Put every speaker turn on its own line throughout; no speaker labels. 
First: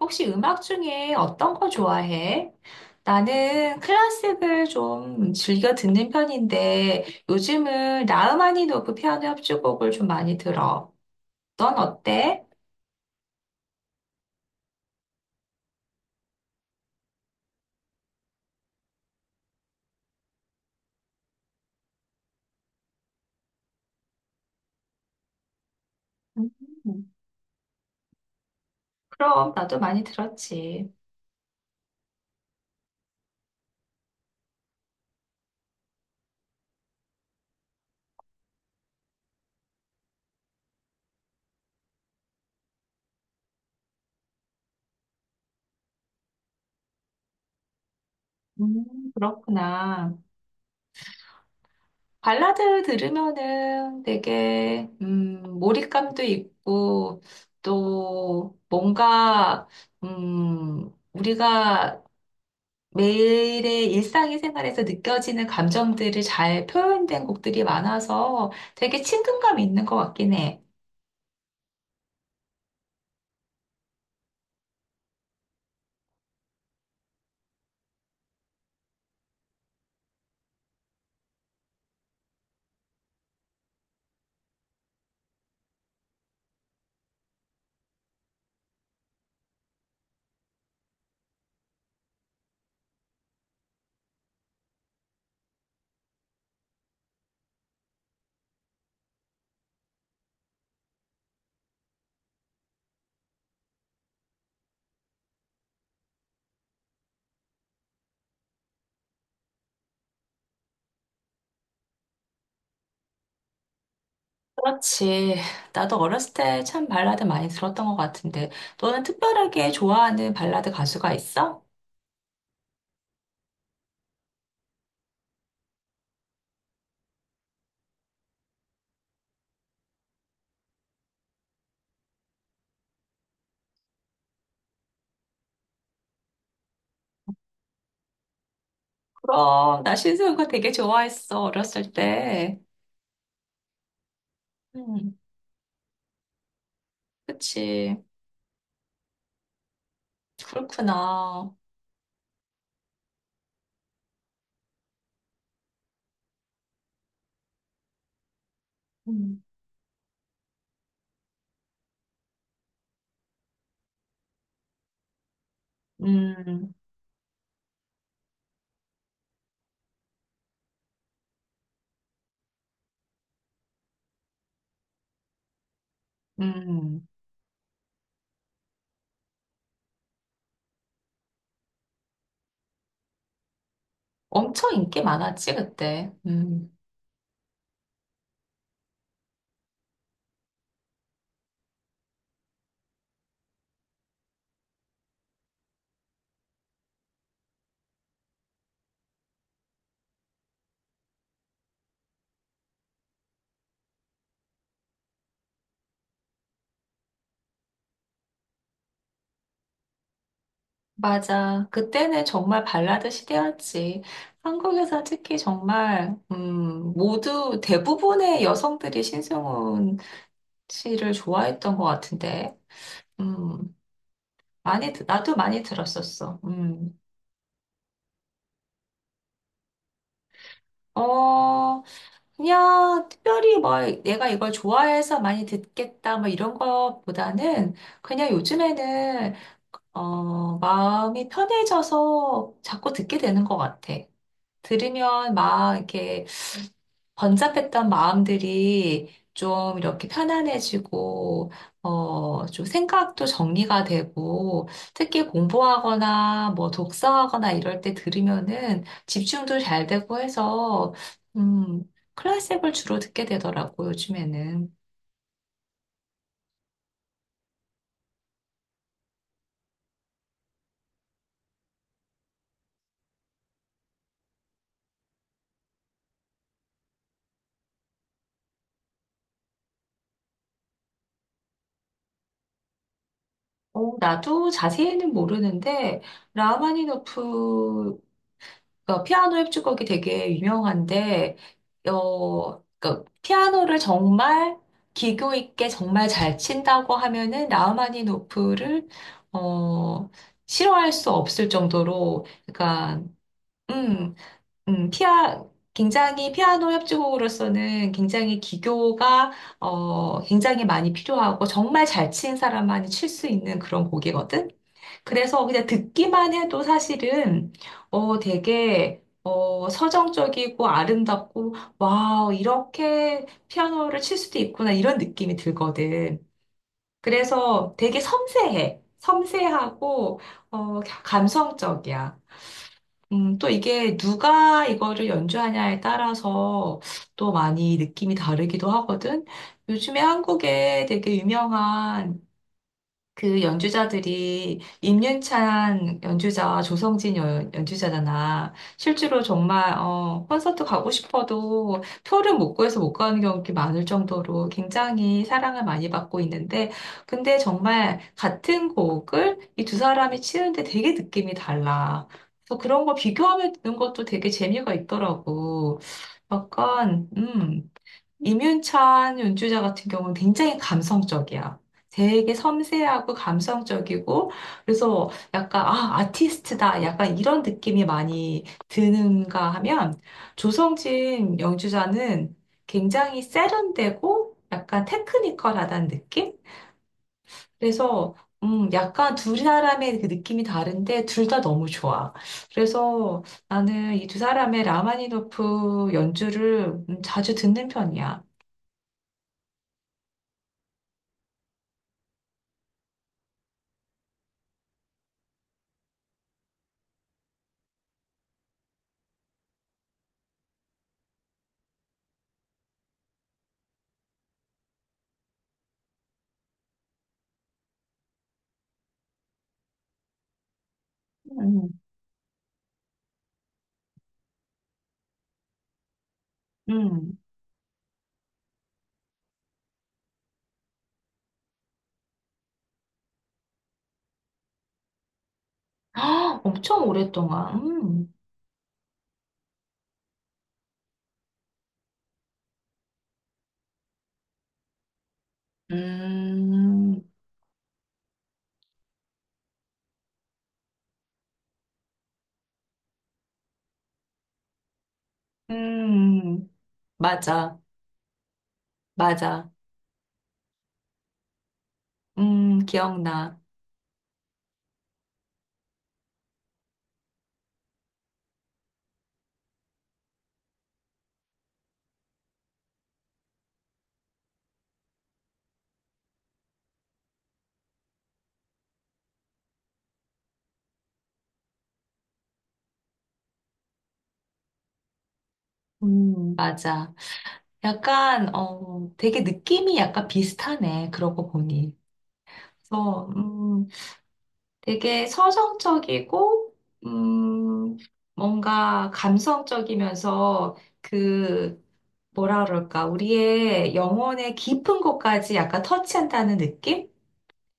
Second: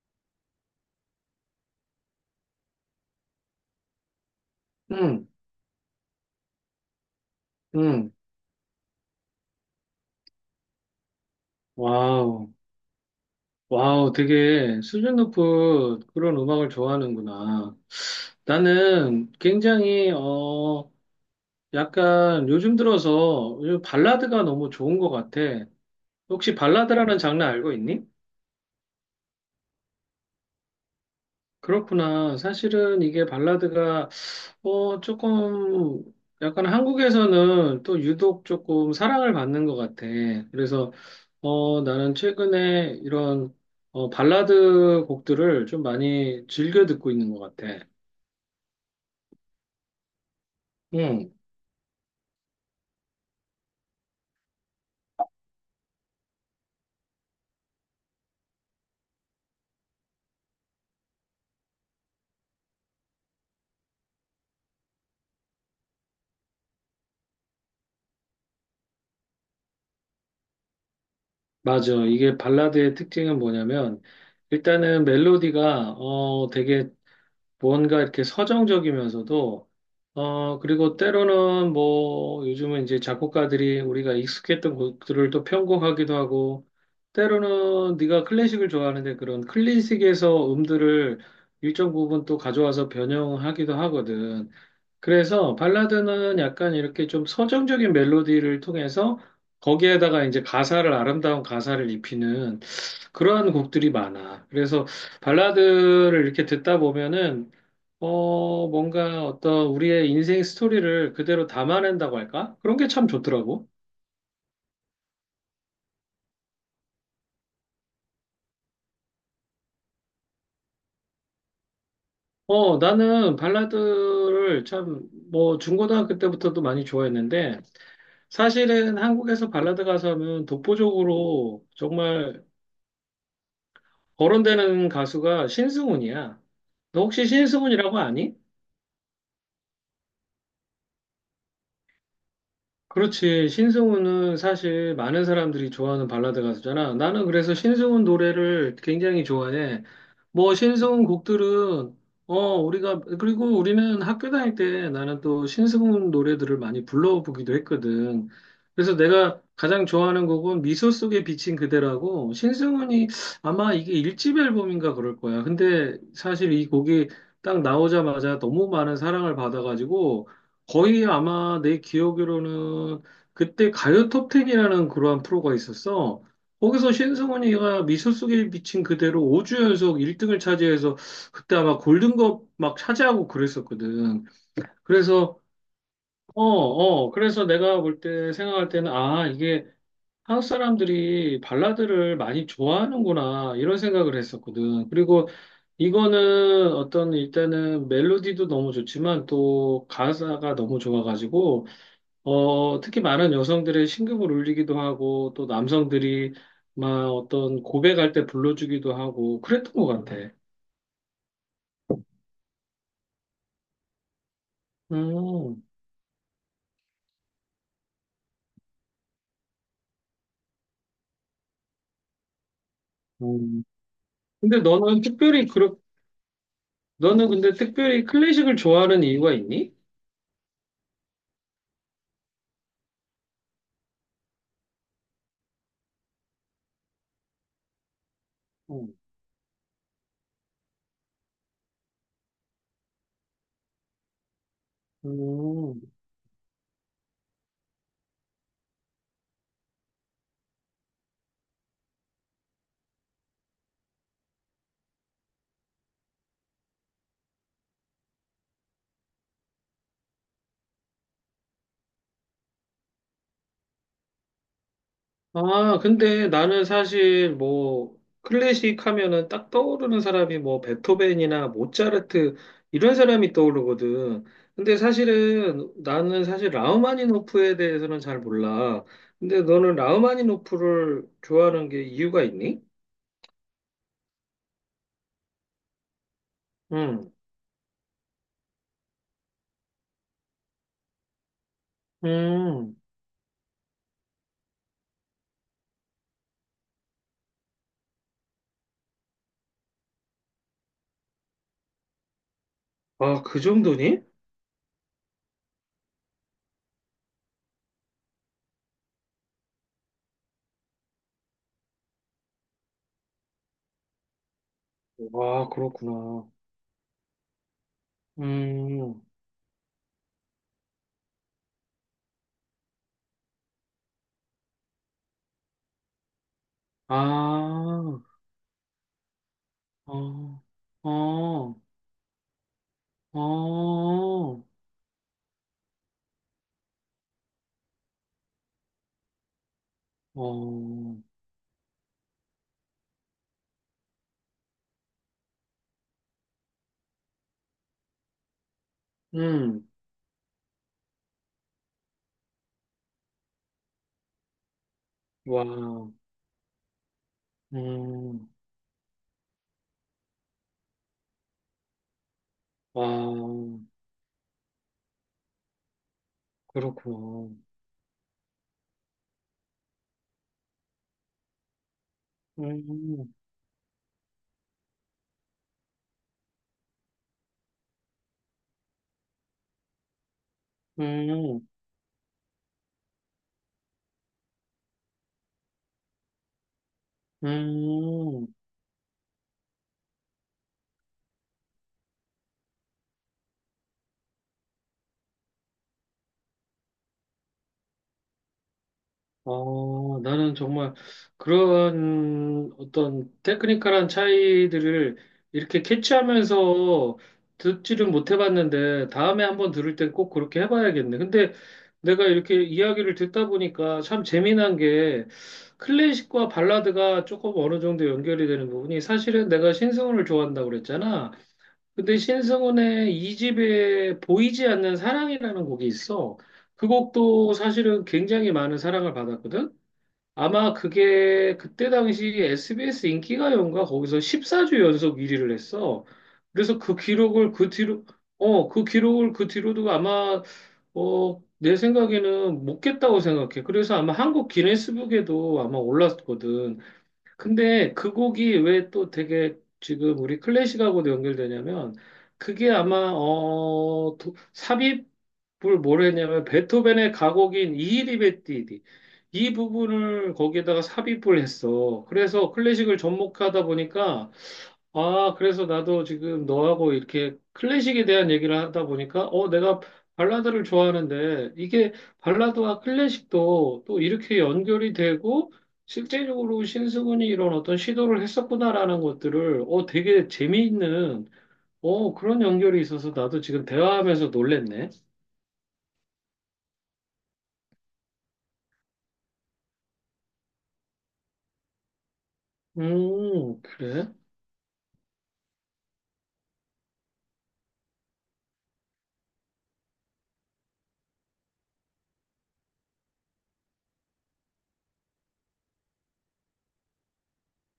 혹시 음악 중에 어떤 거 좋아해? 나는 클래식을
응,
좀 즐겨 듣는 편인데 요즘은
응,
라흐마니노프 피아노 협주곡을 좀 많이 들어. 넌 어때?
와우, 와우, 되게 수준 높은 그런 음악을 좋아하는구나. 나는 굉장히, 약간 요즘 들어서 요즘 발라드가 너무 좋은 것 같아.
음,
혹시 발라드라는 장르 알고 있니?
그럼 나도 많이 들었지.
그렇구나. 사실은 이게 발라드가 조금 약간 한국에서는 또 유독 조금 사랑을 받는 것 같아. 그래서 나는 최근에 이런 발라드 곡들을 좀 많이 즐겨 듣고 있는 것 같아.
그렇구나.
응,
발라드 들으면은 되게 몰입감도 있고 또 뭔가 우리가 매일의 일상의 생활에서 느껴지는 감정들을 잘 표현된 곡들이 많아서 되게 친근감 있는 것 같긴 해.
맞아. 이게 발라드의 특징은 뭐냐면 일단은 멜로디가 되게 뭔가 이렇게 서정적이면서도, 그리고 때로는 뭐, 요즘은 이제 작곡가들이 우리가 익숙했던 곡들을 또 편곡하기도 하고, 때로는 네가 클래식을 좋아하는데 그런 클래식에서 음들을 일정 부분 또 가져와서 변형하기도 하거든. 그래서 발라드는 약간 이렇게 좀 서정적인 멜로디를 통해서 거기에다가 이제 가사를, 아름다운 가사를 입히는 그러한 곡들이 많아. 그래서 발라드를 이렇게 듣다 보면은 뭔가 어떤 우리의 인생 스토리를 그대로 담아낸다고 할까? 그런 게 참 좋더라고.
그렇지. 나도 어렸을 때 참 발라드 많이 들었던 것 같은데, 너는 특별하게 좋아하는 발라드 가수가 있어?
나는 발라드를 참, 뭐, 중고등학교 때부터도 많이 좋아했는데, 사실은 한국에서 발라드 가수하면 독보적으로 정말 거론되는 가수가 신승훈이야. 너 혹시 신승훈이라고 아니?
그럼, 나 신승우가 되게 좋아했어, 어렸을 때.
그렇지. 신승훈은 사실
음,
많은 사람들이 좋아하는 발라드 가수잖아. 나는 그래서
그치.
신승훈 노래를 굉장히 좋아해. 뭐 신승훈
그렇구나.
곡들은 우리가 그리고 우리는 학교 다닐 때 나는 또 신승훈 노래들을 많이 불러보기도 했거든. 그래서 내가
음,
가장 좋아하는 곡은 미소 속에 비친 그대라고 신승훈이 아마 이게 일집 앨범인가 그럴 거야. 근데 사실 이
음,
곡이 딱 나오자마자 너무 많은 사랑을 받아가지고 거의 아마 내 기억으로는 그때 가요 톱텐이라는 그러한 프로가 있었어. 거기서
음.
신승훈이가 미소 속에 비친 그대로 5주 연속 1등을 차지해서 그때 아마 골든컵 막 차지하고 그랬었거든.
엄청 인기
그래서
많았지, 그때.
어,
음.
어, 그래서 내가 볼 때 생각할 때는 아, 이게 한국 사람들이 발라드를 많이 좋아하는구나 이런 생각을 했었거든. 그리고 이거는 어떤 일단은 멜로디도 너무 좋지만 또 가사가 너무 좋아가지고 특히 많은 여성들의 신경을 울리기도 하고, 또 남성들이 막 어떤 고백할 때 불러주기도 하고, 그랬던 것 같아.
맞아. 그때는 정말 발라드 시대였지. 한국에서 특히
음,
정말, 모두 대부분의 여성들이 신승훈 씨를 좋아했던 것 같은데,
음.
음,
근데
많이,
너는
나도
특별히,
많이
그렇,
들었었어. 음.
너는 근데 특별히 클래식을 좋아하는 이유가 있니?
어, 그냥 특별히 뭐 내가 이걸 좋아해서 많이 듣겠다 뭐 이런 것보다는 그냥
음.
요즘에는, 마음이 편해져서 자꾸 듣게 되는 것 같아. 들으면 막
음.
이렇게 번잡했던 마음들이 좀 이렇게 편안해지고, 좀 생각도 정리가 되고, 특히 공부하거나 뭐 독서하거나 이럴 때 들으면은 집중도 잘 되고 해서, 음, 클래식을 주로 듣게 되더라고, 요즘에는.
아, 근데 나는 사실 뭐 클래식 하면은 딱 떠오르는 사람이 뭐 베토벤이나 모차르트 이런 사람이 떠오르거든. 근데 사실은 나는 사실 라흐마니노프에 대해서는 잘 몰라. 근데 너는 라흐마니노프를 좋아하는 게 이유가 있니?
나도 자세히는 모르는데,
응,
라마니노프 그 피아노 협주곡이 되게 유명한데,
음.
그 피아노를 정말 기교 있게 정말 잘 친다고 하면은 라흐마니노프를 어, 싫어할 수 없을 정도로, 그러니까
아, 그 정도니?
음, 피아 굉장히 피아노 협주곡으로서는 굉장히 기교가 굉장히 많이 필요하고 정말 잘 친 사람만이 칠 수 있는 그런 곡이거든. 그래서
와,
그냥
그렇구나.
듣기만 해도 사실은
음,
되게 서정적이고 아름답고 와 이렇게 피아노를 칠 수도 있구나 이런 느낌이 들거든.
아,
그래서 되게 섬세해. 섬세하고
어, 어,
감성적이야. 또 이게
어,
누가 이거를 연주하냐에 따라서 또 많이 느낌이 다르기도 하거든. 요즘에 한국에
어.
되게 유명한 그 연주자들이 임윤찬 연주자와 조성진 연주자잖아. 실제로
음.
정말 콘서트 가고 싶어도 표를 못 구해서 못 가는 경우가 많을 정도로 굉장히
와,
사랑을 많이 받고 있는데, 근데 정말
음,
같은 곡을 이 두 사람이 치는데 되게 느낌이 달라. 그래서
와,
그런 거 비교하면 듣는 것도 되게 재미가 있더라고. 약간,
그렇구나.
임윤찬 연주자 같은 경우는 굉장히 감성적이야. 되게 섬세하고
음,
감성적이고, 그래서 약간, 아, 아티스트다. 약간 이런 느낌이 많이 드는가 하면, 조성진
음,
연주자는 굉장히 세련되고, 약간 테크니컬하다는 느낌? 그래서,
음,
약간 두 사람의 그 느낌이 다른데, 둘 다 너무 좋아. 그래서 나는 이 두 사람의 라마니노프 연주를 자주 듣는 편이야.
아, 나는 정말 그런 어떤 테크니컬한 차이들을 이렇게 캐치하면서 듣지를 못 해봤는데 다음에 한번 들을 땐 꼭 그렇게 해봐야겠네. 근데 내가 이렇게 이야기를 듣다 보니까 참 재미난 게 클래식과 발라드가 조금 어느 정도 연결이 되는 부분이 사실은 내가 신승훈을 좋아한다고 그랬잖아.
음.
근데 신승훈의 이 집에 보이지 않는 사랑이라는 곡이 있어. 그
음.
곡도 사실은 굉장히 많은 사랑을 받았거든. 아마 그게 그때 당시 SBS 인기가요인가 거기서 14주 연속 1위를 했어.
아,
그래서 그
엄청
기록을 그
오랫동안.
뒤로
음.
어, 그 기록을 그 뒤로도 아마 내 생각에는 못 깼다고 생각해. 그래서 아마 한국 기네스북에도 아마 올랐거든.
음,
근데 그 곡이 왜 또 되게 지금 우리 클래식하고도 연결되냐면 그게 아마 삽입을 뭘 했냐면
음,
베토벤의 가곡인
맞아,
이히리베띠디 이
맞아.
부분을 거기에다가 삽입을 했어. 그래서 클래식을
기억나.
접목하다 보니까 아, 그래서 나도 지금 너하고 이렇게 클래식에 대한 얘기를 하다 보니까, 내가 발라드를 좋아하는데, 이게 발라드와 클래식도 또 이렇게 연결이 되고, 실제적으로 신승훈이 이런 어떤 시도를 했었구나라는 것들을, 되게 재미있는, 그런 연결이 있어서 나도 지금 대화하면서 놀랬네.
맞아. 약간, 되게 느낌이 약간 비슷하네. 그러고 보니. 그래서,
그래?
되게 서정적이고, 음, 뭔가 감성적이면서 그, 뭐라 그럴까, 우리의 영혼의 깊은 곳까지 약간 터치한다는 느낌?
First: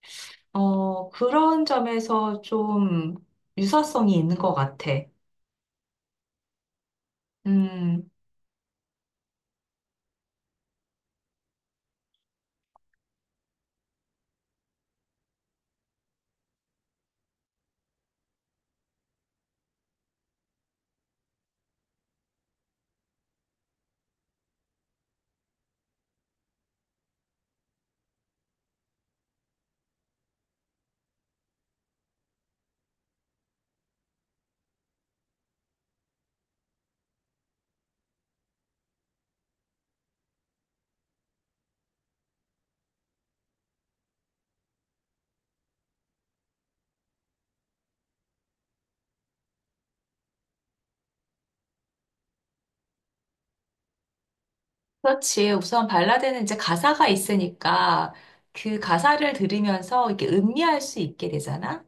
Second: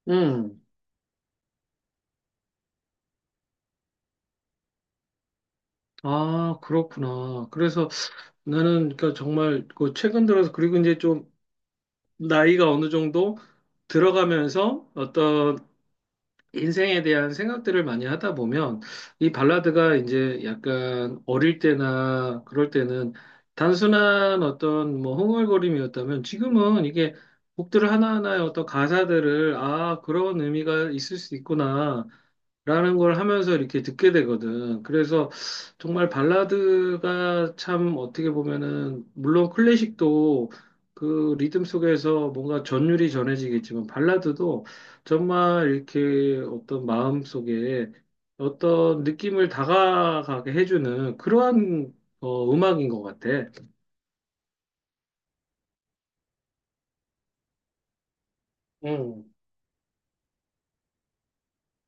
음.
그런 점에서 좀 유사성이 있는 것 같아.
아, 그렇구나. 그래서
음,
나는 그러니까 정말 그 최근 들어서 그리고 이제 좀 나이가 어느 정도 들어가면서 어떤 인생에 대한 생각들을 많이 하다 보면 이 발라드가 이제 약간 어릴 때나 그럴 때는 단순한 어떤 뭐 흥얼거림이었다면 지금은 이게 곡들 하나하나의 어떤 가사들을 아, 그런 의미가 있을 수 있구나. 라는 걸 하면서 이렇게 듣게 되거든. 그래서 정말 발라드가 참 어떻게 보면은, 물론 클래식도 그 리듬 속에서 뭔가 전율이 전해지겠지만, 발라드도 정말 이렇게 어떤 마음 속에 어떤 느낌을 다가가게 해주는 그러한 음악인 것 같아.
그렇지. 우선 발라드는 이제 가사가 있으니까 그
음,
가사를 들으면서 이렇게 음미할 수 있게 되잖아.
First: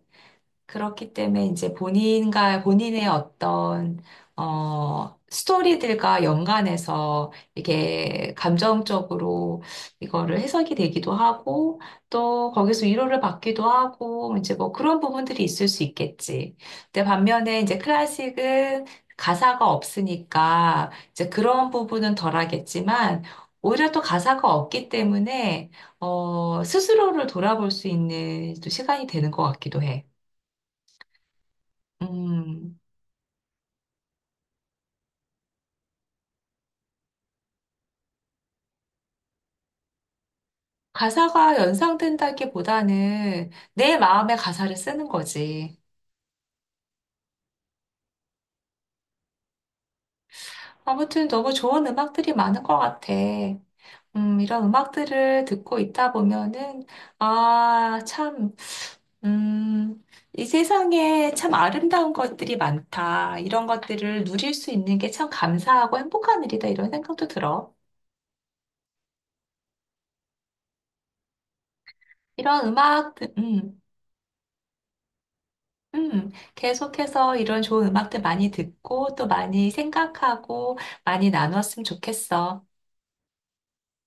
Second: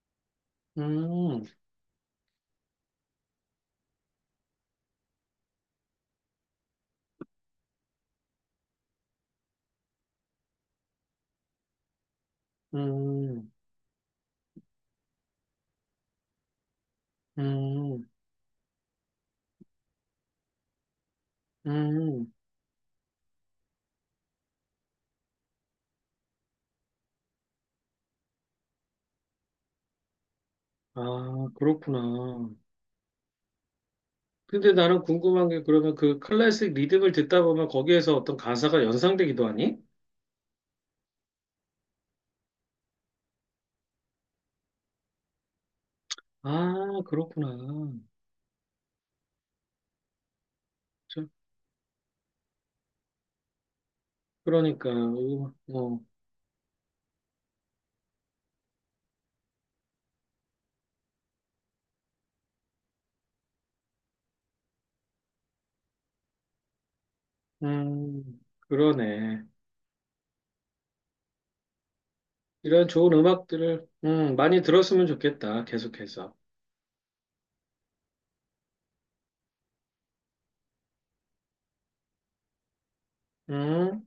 그렇기 때문에
음,
이제 본인과 본인의 어떤 스토리들과 연관해서 이게 감정적으로 이거를 해석이 되기도 하고 또 거기서 위로를
음,
받기도 하고 이제 뭐 그런 부분들이 있을 수 있겠지. 근데 반면에 이제
음,
클래식은 가사가 없으니까 이제 그런 부분은
음.
덜하겠지만 오히려 또 가사가 없기 때문에 스스로를 돌아볼 수 있는 또 시간이 되는 것 같기도 해.
아, 그렇구나.
음,
근데 나는 궁금한 게 그러면 그 클래식 리듬을 듣다 보면 거기에서 어떤 가사가 연상되기도 하니?
가사가 연상된다기보다는 내 마음의 가사를 쓰는 거지.
아, 그렇구나. 저-
아무튼 너무 좋은 음악들이 많은 것 같아. 이런
그러니까,
음악들을 듣고 있다 보면은, 아, 참, 음, 이 세상에 참 아름다운 것들이 많다. 이런 것들을 누릴 수 있는 게 참 감사하고 행복한 일이다. 이런 생각도 들어.
음, 그러네.
이런
이런 좋은
음악,
음악들을, 많이 들었으면 좋겠다. 계속해서.
계속해서 이런 좋은 음악들 많이 듣고 또 많이 생각하고 많이 나누었으면 좋겠어.
음.